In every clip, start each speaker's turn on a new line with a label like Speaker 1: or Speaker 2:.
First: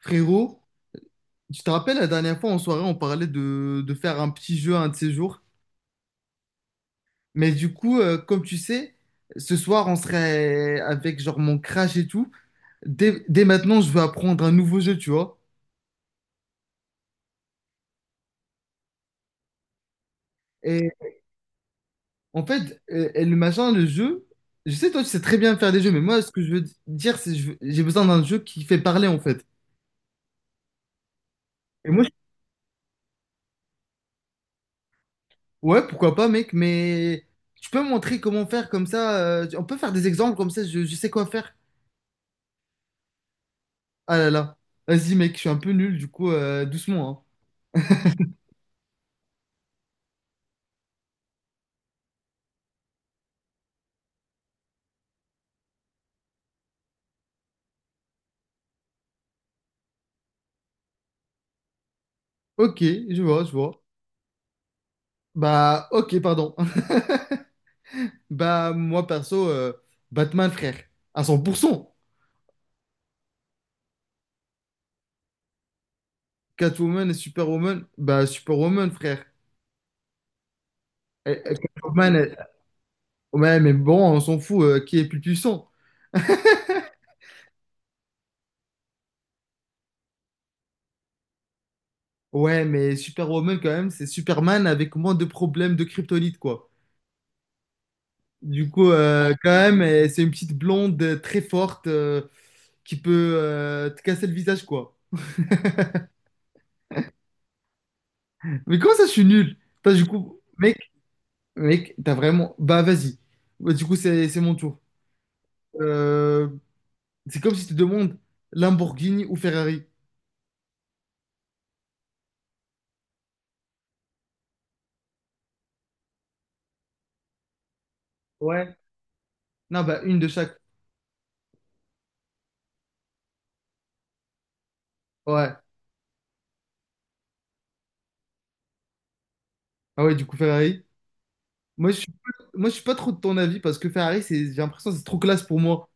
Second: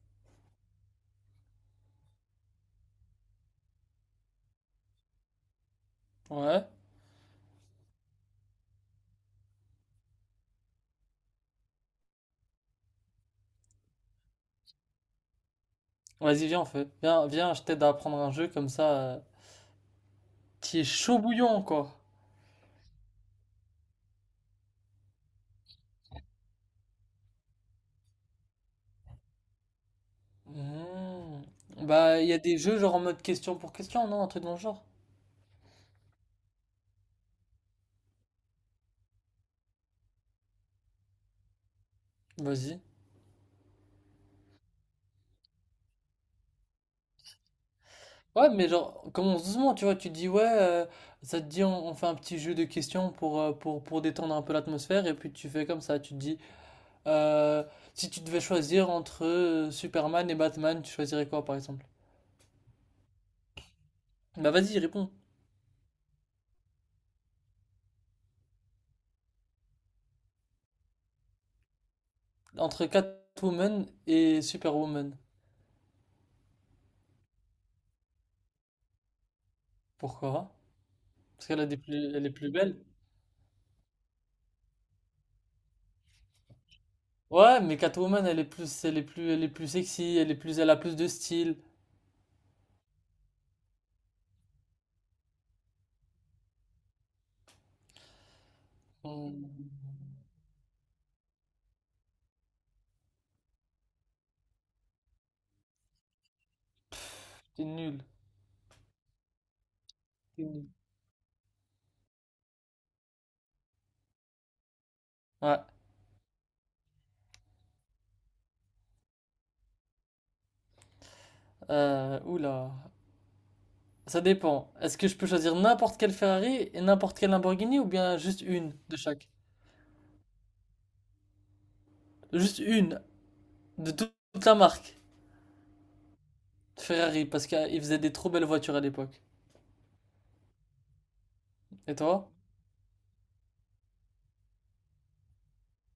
Speaker 1: Frérot, tu te rappelles la dernière fois en soirée, on parlait de faire un petit jeu un de ces jours.
Speaker 2: Ouais.
Speaker 1: Mais du coup, comme tu sais, ce soir, on serait avec genre mon crash et tout. Dès maintenant, je veux apprendre un nouveau jeu, tu vois.
Speaker 2: Vas-y, viens, on fait. Viens, viens, je t'aide à apprendre un jeu comme ça, qui est
Speaker 1: Et
Speaker 2: chaud bouillant, quoi.
Speaker 1: en fait, et le jeu, je sais, toi, tu sais très bien faire des jeux, mais moi, ce que je veux dire, c'est que j'ai besoin d'un jeu qui fait parler, en fait.
Speaker 2: Hmm.
Speaker 1: Et moi,
Speaker 2: Bah, il y a des jeux genre en mode question pour question, non? Un truc dans le genre.
Speaker 1: ouais, pourquoi pas, mec, mais tu peux me montrer comment faire comme ça. On peut faire des exemples comme ça, je sais quoi faire.
Speaker 2: Vas-y.
Speaker 1: Ah là là. Vas-y, mec, je suis un peu nul, du coup, doucement, hein.
Speaker 2: Ouais, mais genre, commence doucement, tu vois. Tu te dis, ouais, ça te dit, on fait un petit jeu de questions pour détendre un peu l'atmosphère. Et puis tu fais comme ça. Tu te dis, euh, si tu devais choisir entre Superman et Batman, tu choisirais quoi, par exemple?
Speaker 1: Ok, je vois, je vois.
Speaker 2: Bah, vas-y, réponds.
Speaker 1: Bah, ok, pardon. Bah, moi, perso, Batman, frère. À 100%.
Speaker 2: Entre Catwoman et Superwoman.
Speaker 1: Catwoman et Superwoman. Bah, Superwoman, frère.
Speaker 2: Pourquoi?
Speaker 1: Eh,
Speaker 2: Parce
Speaker 1: eh,
Speaker 2: qu'elle a des
Speaker 1: Catwoman,
Speaker 2: plus, elle est
Speaker 1: elle-
Speaker 2: plus belle.
Speaker 1: Ouais, mais bon, on s'en fout, qui est plus puissant?
Speaker 2: Ouais, mais Catwoman, elle est plus sexy, elle est plus, elle a plus de style.
Speaker 1: Ouais, mais Superwoman, quand même, c'est Superman avec moins de problèmes de kryptonite, quoi. Du coup,
Speaker 2: Hmm.
Speaker 1: quand même, eh, c'est une petite blonde très forte qui peut te casser le visage, quoi.
Speaker 2: T'es nul.
Speaker 1: Mais comment ça, je suis nul? T'as du coup,
Speaker 2: T'es nul.
Speaker 1: mec, mec, t'as vraiment. Bah, vas-y. Bah, du coup, c'est mon tour.
Speaker 2: Ouais.
Speaker 1: Euh, c'est comme si tu demandes Lamborghini ou Ferrari.
Speaker 2: Oula. Ça dépend. Est-ce que je peux choisir n'importe quelle Ferrari et n'importe quelle Lamborghini ou bien juste
Speaker 1: Ouais.
Speaker 2: une de chaque?
Speaker 1: Non, bah, une de chaque.
Speaker 2: Juste une de toute la marque
Speaker 1: Ouais.
Speaker 2: Ferrari parce qu'ils faisaient des trop belles voitures à l'époque.
Speaker 1: Ah ouais, du coup, Ferrari. Moi,
Speaker 2: Et
Speaker 1: je suis
Speaker 2: toi?
Speaker 1: pas, moi, je suis pas trop de ton avis parce que Ferrari, c'est, j'ai l'impression que c'est trop classe pour moi.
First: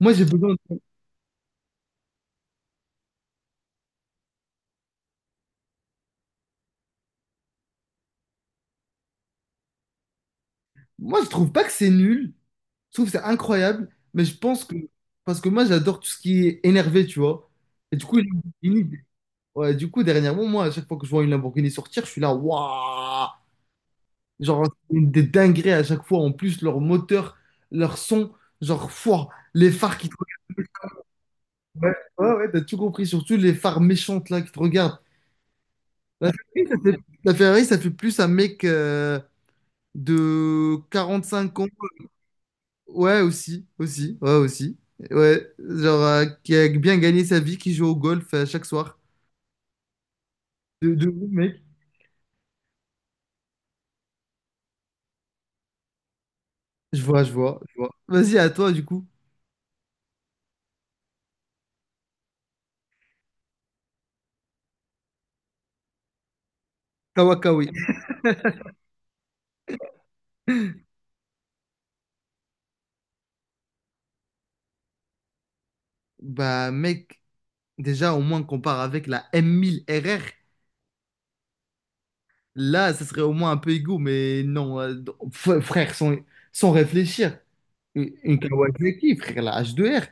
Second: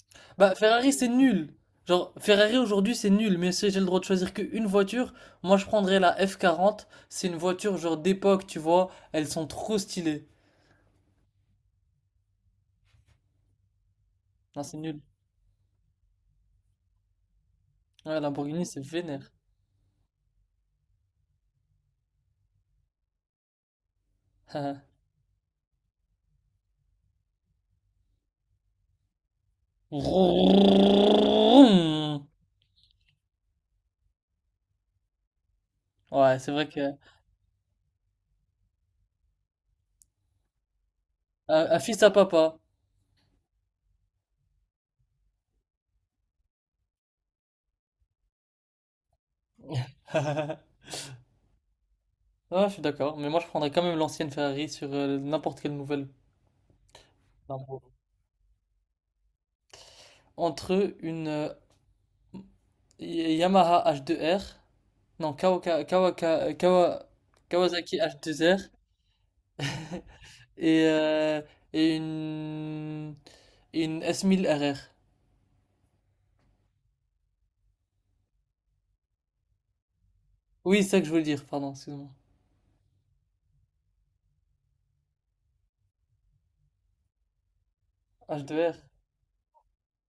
Speaker 1: Moi, j'ai besoin.
Speaker 2: Bah, Ferrari, c'est nul. Genre, Ferrari aujourd'hui, c'est nul. Mais si j'ai le droit de choisir qu'une voiture, moi, je prendrais la F40. C'est une voiture, genre, d'époque, tu vois. Elles sont trop stylées.
Speaker 1: Moi, je trouve pas que c'est nul. Je trouve que c'est incroyable. Mais je
Speaker 2: Non,
Speaker 1: pense que.
Speaker 2: c'est nul.
Speaker 1: Parce que moi, j'adore tout ce qui est énervé, tu vois. Et du coup,
Speaker 2: Ouais, Lamborghini, c'est
Speaker 1: Lamborghini,
Speaker 2: vénère.
Speaker 1: ouais, du coup, dernièrement, moi, à chaque fois que je vois une Lamborghini sortir, je suis là, waouh! Genre, c'est une des dingueries à chaque fois. En plus, leur moteur, leur son, genre, fouah, les phares qui te regardent. Ouais, ouais, ouais, t'as tout compris. Surtout les phares méchantes, là, qui te regardent. La,
Speaker 2: Ouais, c'est vrai que.
Speaker 1: la Ferrari, ça fait plus un mec de 5 ans.
Speaker 2: Un fils à papa.
Speaker 1: Ouais, aussi, aussi. Ouais, genre, qui a bien gagné sa vie, qui joue au golf chaque soir. De ouf, mec.
Speaker 2: Ouais, je suis d'accord. Mais moi, je prendrais quand même l'ancienne Ferrari sur n'importe quelle nouvelle.
Speaker 1: Je vois, je vois, je vois.
Speaker 2: Lambo.
Speaker 1: Vas-y, à toi, du coup.
Speaker 2: Entre une, Yamaha H2R, non,
Speaker 1: Kawakawi.
Speaker 2: Kawasaki H2R et, euh, et une S1000 RR.
Speaker 1: Bah, mec, déjà, au moins, qu'on part avec la M1000 RR.
Speaker 2: Oui, c'est ça que je voulais dire, pardon, excuse-moi.
Speaker 1: Là, ça serait au moins un peu égaux, mais non, frère, sans réfléchir. Une
Speaker 2: H2R.
Speaker 1: Kawasaki, frère, la H2R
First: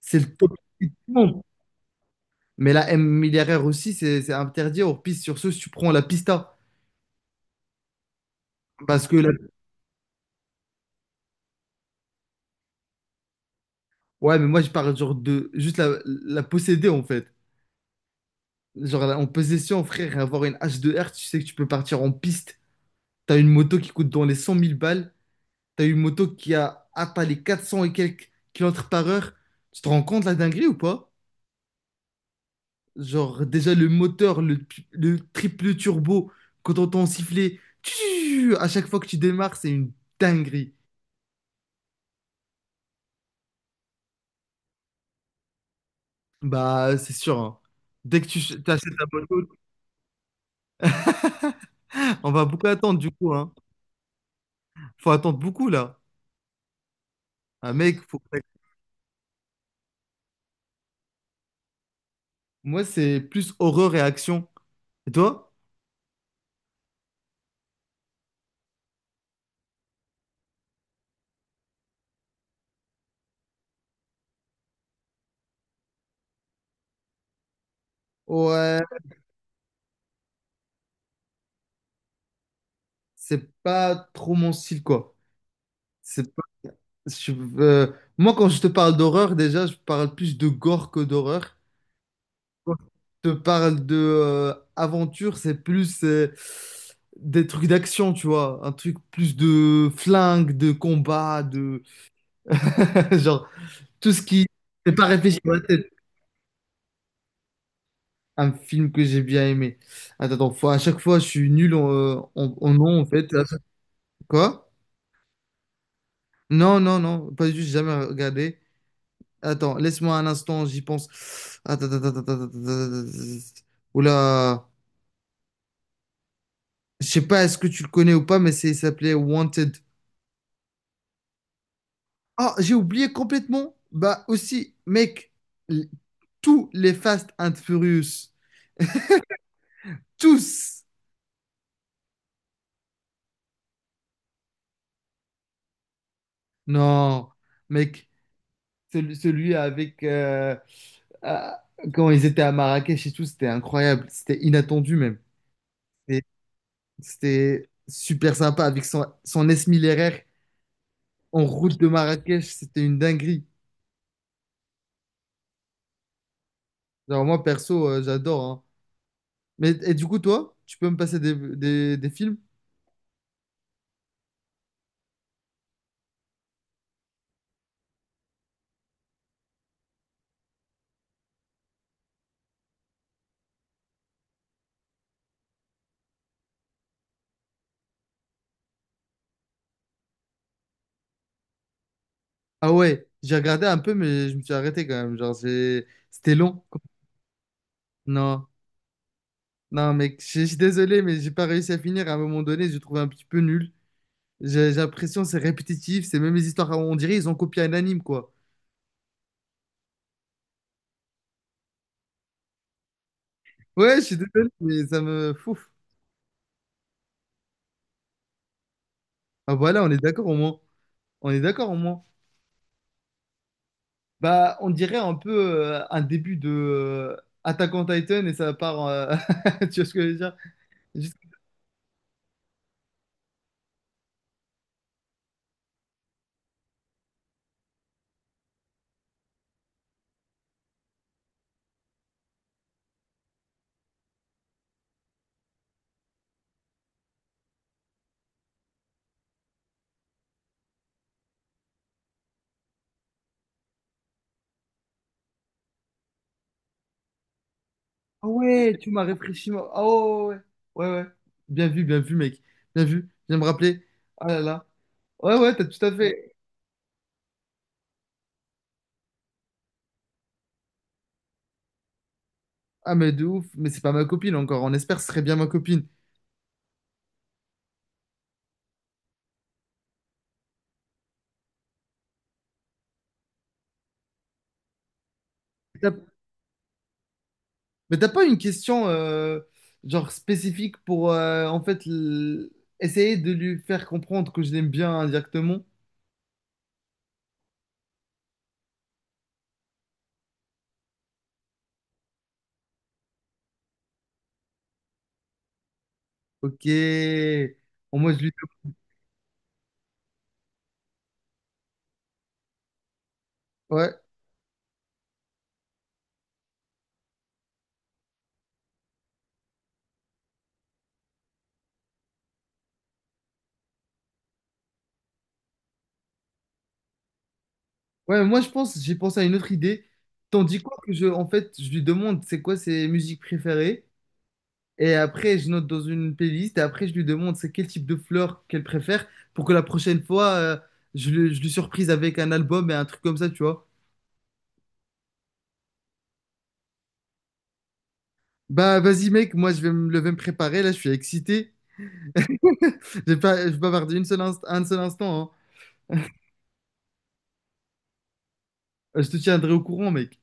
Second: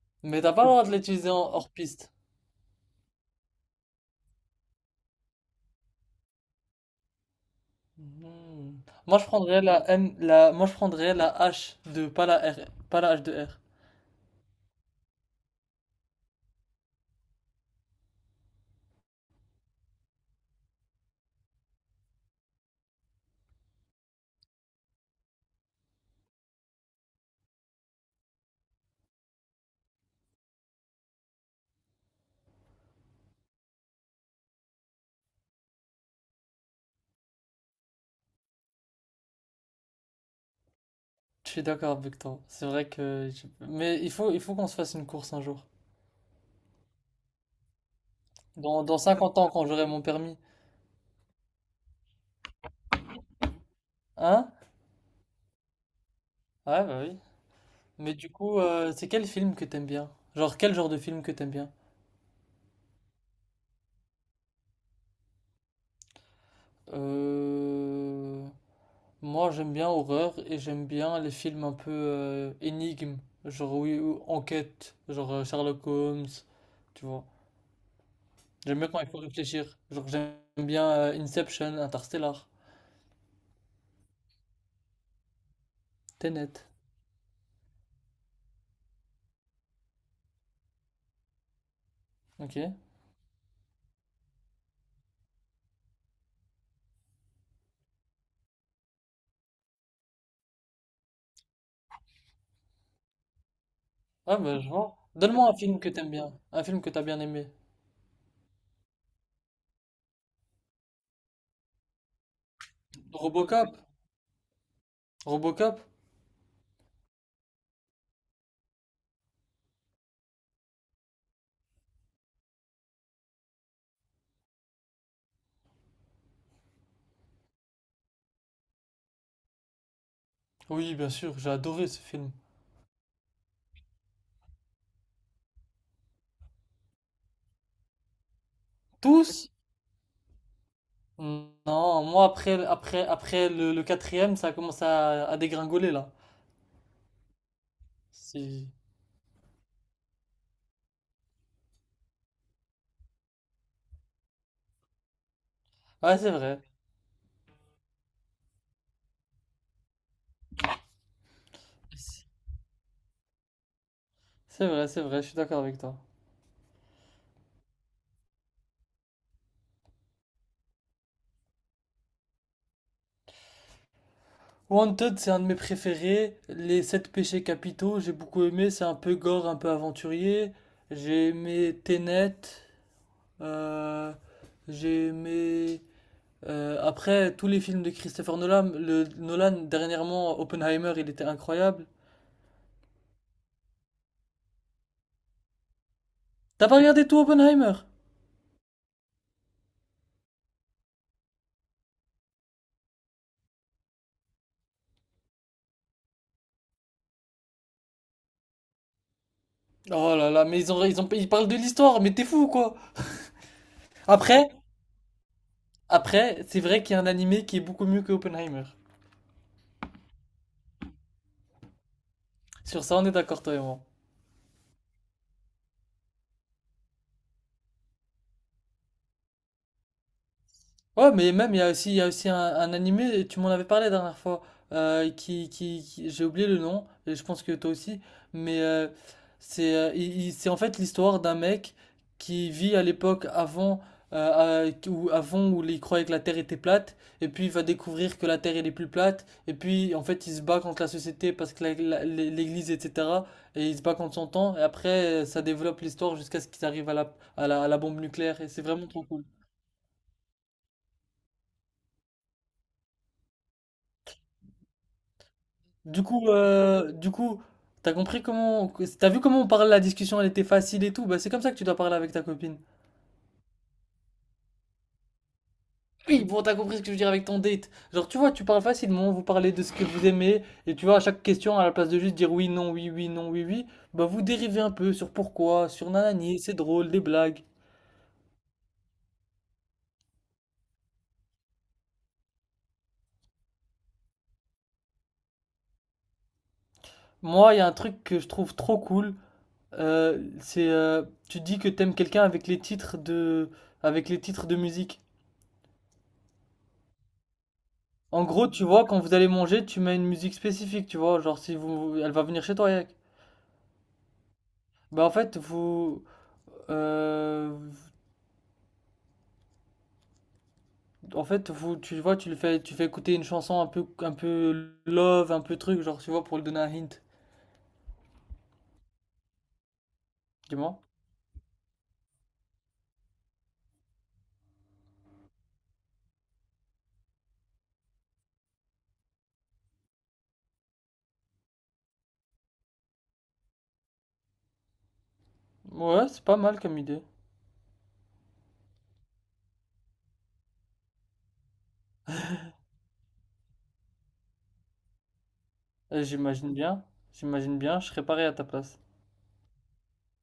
Speaker 1: c'est le
Speaker 2: Mais t'as
Speaker 1: top
Speaker 2: pas le droit de
Speaker 1: du
Speaker 2: l'utiliser en
Speaker 1: monde.
Speaker 2: hors piste.
Speaker 1: Mais la M1000 RR aussi, c'est interdit hors piste. Sur ce, si tu prends la Pista.
Speaker 2: Mhm.
Speaker 1: Parce que,
Speaker 2: Moi, je
Speaker 1: la-
Speaker 2: prendrais la M, la, moi, je prendrais la H2, pas la R, pas la H2R.
Speaker 1: ouais, mais moi, je parle genre de juste la posséder, en fait. Genre, en possession, frère, avoir une H2R tu sais que tu peux partir en piste. T'as une moto qui coûte dans les 100 000 balles. T'as une moto qui a atteint les 400 et quelques kilomètres par heure. Tu te rends compte la dinguerie ou pas? Genre, déjà le moteur, le triple turbo, quand on t'entend siffler, tchou, à chaque fois que tu démarres, c'est une dinguerie.
Speaker 2: Je suis d'accord avec toi. C'est vrai que, mais il faut qu'on se fasse une course un jour.
Speaker 1: Bah, c'est sûr, hein. Dès que
Speaker 2: Dans,
Speaker 1: t'achètes
Speaker 2: dans
Speaker 1: ta
Speaker 2: 50
Speaker 1: moto,
Speaker 2: ans, quand j'aurai mon permis.
Speaker 1: on va beaucoup attendre du coup, hein.
Speaker 2: Hein?
Speaker 1: Faut attendre beaucoup là.
Speaker 2: Ouais, bah oui.
Speaker 1: Un mec,
Speaker 2: Mais
Speaker 1: faut...
Speaker 2: du coup, c'est quel film que t'aimes bien? Genre, quel genre de film que t'aimes bien?
Speaker 1: Moi, c'est plus horreur et action. Et toi?
Speaker 2: Euh, Moi, j'aime bien horreur et j'aime bien les films un peu énigmes, genre oui, ou enquête, genre Sherlock Holmes, tu vois. J'aime
Speaker 1: Ouais,
Speaker 2: bien quand il faut réfléchir. Genre, j'aime bien Inception, Interstellar,
Speaker 1: c'est pas trop mon style quoi. C'est pas-
Speaker 2: Tenet.
Speaker 1: je- euh, Moi, quand je te parle d'horreur, déjà, je parle plus de gore que d'horreur.
Speaker 2: Ok.
Speaker 1: Quand je te parle de aventure, c'est plus des trucs d'action, tu vois. Un truc plus de flingue, de combat, de. Genre, tout ce
Speaker 2: Ah,
Speaker 1: qui.
Speaker 2: bah, je
Speaker 1: C'est
Speaker 2: vois.
Speaker 1: pas réfléchi
Speaker 2: Donne-moi
Speaker 1: dans
Speaker 2: un
Speaker 1: la
Speaker 2: film que
Speaker 1: tête.
Speaker 2: t'aimes bien, un film que t'as bien aimé.
Speaker 1: Un film que j'ai bien aimé. Attends, attends, à chaque fois, je suis nul en nom, en fait.
Speaker 2: Robocop?
Speaker 1: Quoi?
Speaker 2: Robocop?
Speaker 1: Non, non, non, pas du tout, j'ai jamais regardé. Attends, laisse-moi un instant, j'y pense. Attends, attends, attends, attends, attends, attends, oula. Je sais pas, est-ce que tu le connais ou pas, mais il s'appelait Wanted.
Speaker 2: Oui, bien sûr, j'ai adoré ce film.
Speaker 1: Ah, j'ai oublié complètement. Bah aussi, mec, l- tous les Fast and Furious,
Speaker 2: Tous?
Speaker 1: tous.
Speaker 2: Non, moi après le quatrième, ça commence à dégringoler là.
Speaker 1: Non, mec,
Speaker 2: Si-
Speaker 1: celui avec... ah, quand ils étaient à Marrakech et tout, c'était incroyable. C'était inattendu même.
Speaker 2: Ouais,
Speaker 1: Et
Speaker 2: c'est vrai.
Speaker 1: c'était super sympa avec son S1000 RR. En route de Marrakech, c'était une dinguerie.
Speaker 2: C'est vrai, c'est vrai, je suis d'accord avec toi.
Speaker 1: Genre, moi, perso, j'adore, hein. Mais et du coup, toi, tu peux me passer des films?
Speaker 2: Wanted, c'est un de mes préférés. Les sept péchés capitaux, j'ai beaucoup aimé. C'est un peu gore, un peu aventurier. J'ai aimé Tenet. euh, j'ai aimé. Après, tous les films de Christopher Nolan, dernièrement, Oppenheimer, il était incroyable.
Speaker 1: Ah ouais, j'ai regardé un peu, mais je me suis arrêté quand même. Genre, c'était long.
Speaker 2: T'as pas regardé tout Oppenheimer?
Speaker 1: Non, non, mec, je suis désolé, mais j'ai pas réussi à finir. À un moment donné, j'ai trouvé un petit peu nul. J'ai l'impression que c'est répétitif, c'est même les histoires. On dirait ils ont copié un anime, quoi.
Speaker 2: Oh là là, mais ils parlent de l'histoire, mais t'es fou quoi.
Speaker 1: Ouais, je suis
Speaker 2: Après,
Speaker 1: désolé, mais ça me fouf.
Speaker 2: après, c'est vrai qu'il y a un animé qui est beaucoup mieux que Oppenheimer.
Speaker 1: Ah voilà, on est d'accord au moins. On est d'accord au moins.
Speaker 2: Sur ça, on est d'accord, toi et moi.
Speaker 1: Bah, on dirait un peu un début de Attack on Titan et ça part. Tu vois ce que je veux dire?
Speaker 2: Ouais,
Speaker 1: Juste,
Speaker 2: mais même, il y a aussi un animé, tu m'en avais parlé la dernière fois, j'ai oublié le nom, et je pense que toi aussi, mais c'est en fait l'histoire d'un mec qui vit à l'époque avant, où, avant où il croyait que la Terre était plate, et puis il va découvrir que la Terre elle est plus plate, et puis en fait il se bat contre la société parce que l'Église, etc., et il se bat contre son temps, et après ça développe l'histoire jusqu'à ce qu'ils arrivent à la bombe
Speaker 1: ah
Speaker 2: nucléaire, et c'est
Speaker 1: ouais,
Speaker 2: vraiment
Speaker 1: tu
Speaker 2: trop
Speaker 1: m'as
Speaker 2: cool.
Speaker 1: réfléchi, moi. Ah ouais, ouais, ouais, ouais, ouais. Bien vu, mec. Bien vu. Viens me rappeler. Ah là là. Ouais, ouais, t'as tout à
Speaker 2: Du coup,
Speaker 1: fait.
Speaker 2: euh, du coup, t'as compris comment, t'as vu comment on parle, la discussion, elle était facile et tout. Bah, c'est comme ça que tu dois parler avec ta copine.
Speaker 1: Ah, mais de ouf. Mais c'est pas ma copine encore. On espère que ce serait bien ma copine.
Speaker 2: Oui, bon, t'as compris ce que je veux dire avec ton date. Genre, tu vois, tu parles facilement, vous parlez de ce que vous aimez, et tu vois, à chaque question, à la place de juste dire oui, non, oui, oui, non, oui, oui, bah, vous dérivez un peu sur pourquoi, sur
Speaker 1: T'as-
Speaker 2: nanani, c'est drôle, des blagues.
Speaker 1: Mais t'as pas une question genre spécifique pour en fait essayer de lui faire comprendre que je l'aime bien indirectement?
Speaker 2: Moi, il y a un truc que je trouve trop cool, euh, c'est, euh, tu dis que t'aimes quelqu'un avec avec les titres de musique.
Speaker 1: Ok. Au moins, je
Speaker 2: En
Speaker 1: lui.
Speaker 2: gros, tu vois, quand vous allez manger, tu mets une musique spécifique, tu vois. Genre, si vous, elle va venir chez toi, Yak.
Speaker 1: Ouais.
Speaker 2: Bah, en fait, euh, vous, tu vois, tu le fais, tu fais écouter une chanson un peu love, un peu truc, genre, tu vois, pour lui donner un hint.
Speaker 1: Ouais, moi je pense, j'ai pensé à une autre idée. Tandis quoi
Speaker 2: Dis-moi.
Speaker 1: que en fait, je lui demande c'est quoi ses musiques préférées, et après je note dans une playlist, et après je lui demande c'est quel type de fleurs qu'elle préfère, pour que la prochaine fois, je lui surprise avec un album et un truc comme ça, tu vois.
Speaker 2: Ouais, c'est pas mal comme idée.
Speaker 1: Bah vas-y mec, moi je vais me lever me préparer, là je suis excité. J'ai pas, je bavardé une seule un seul instant, hein.
Speaker 2: Euh, j'imagine bien, j'imagine bien, je serais pareil à ta place.
Speaker 1: Je te tiendrai au courant mec.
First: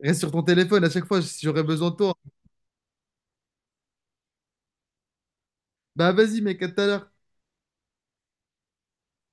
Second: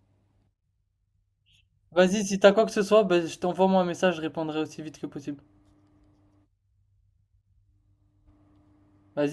Speaker 1: Reste sur ton téléphone à chaque fois si j'aurai besoin de toi.
Speaker 2: Vas-y, si t'as quoi que ce soit, bah, je t'envoie moi un message, je répondrai aussi vite que possible.
Speaker 1: Bah vas-y mec, à tout à l'heure.
Speaker 2: Vas-y.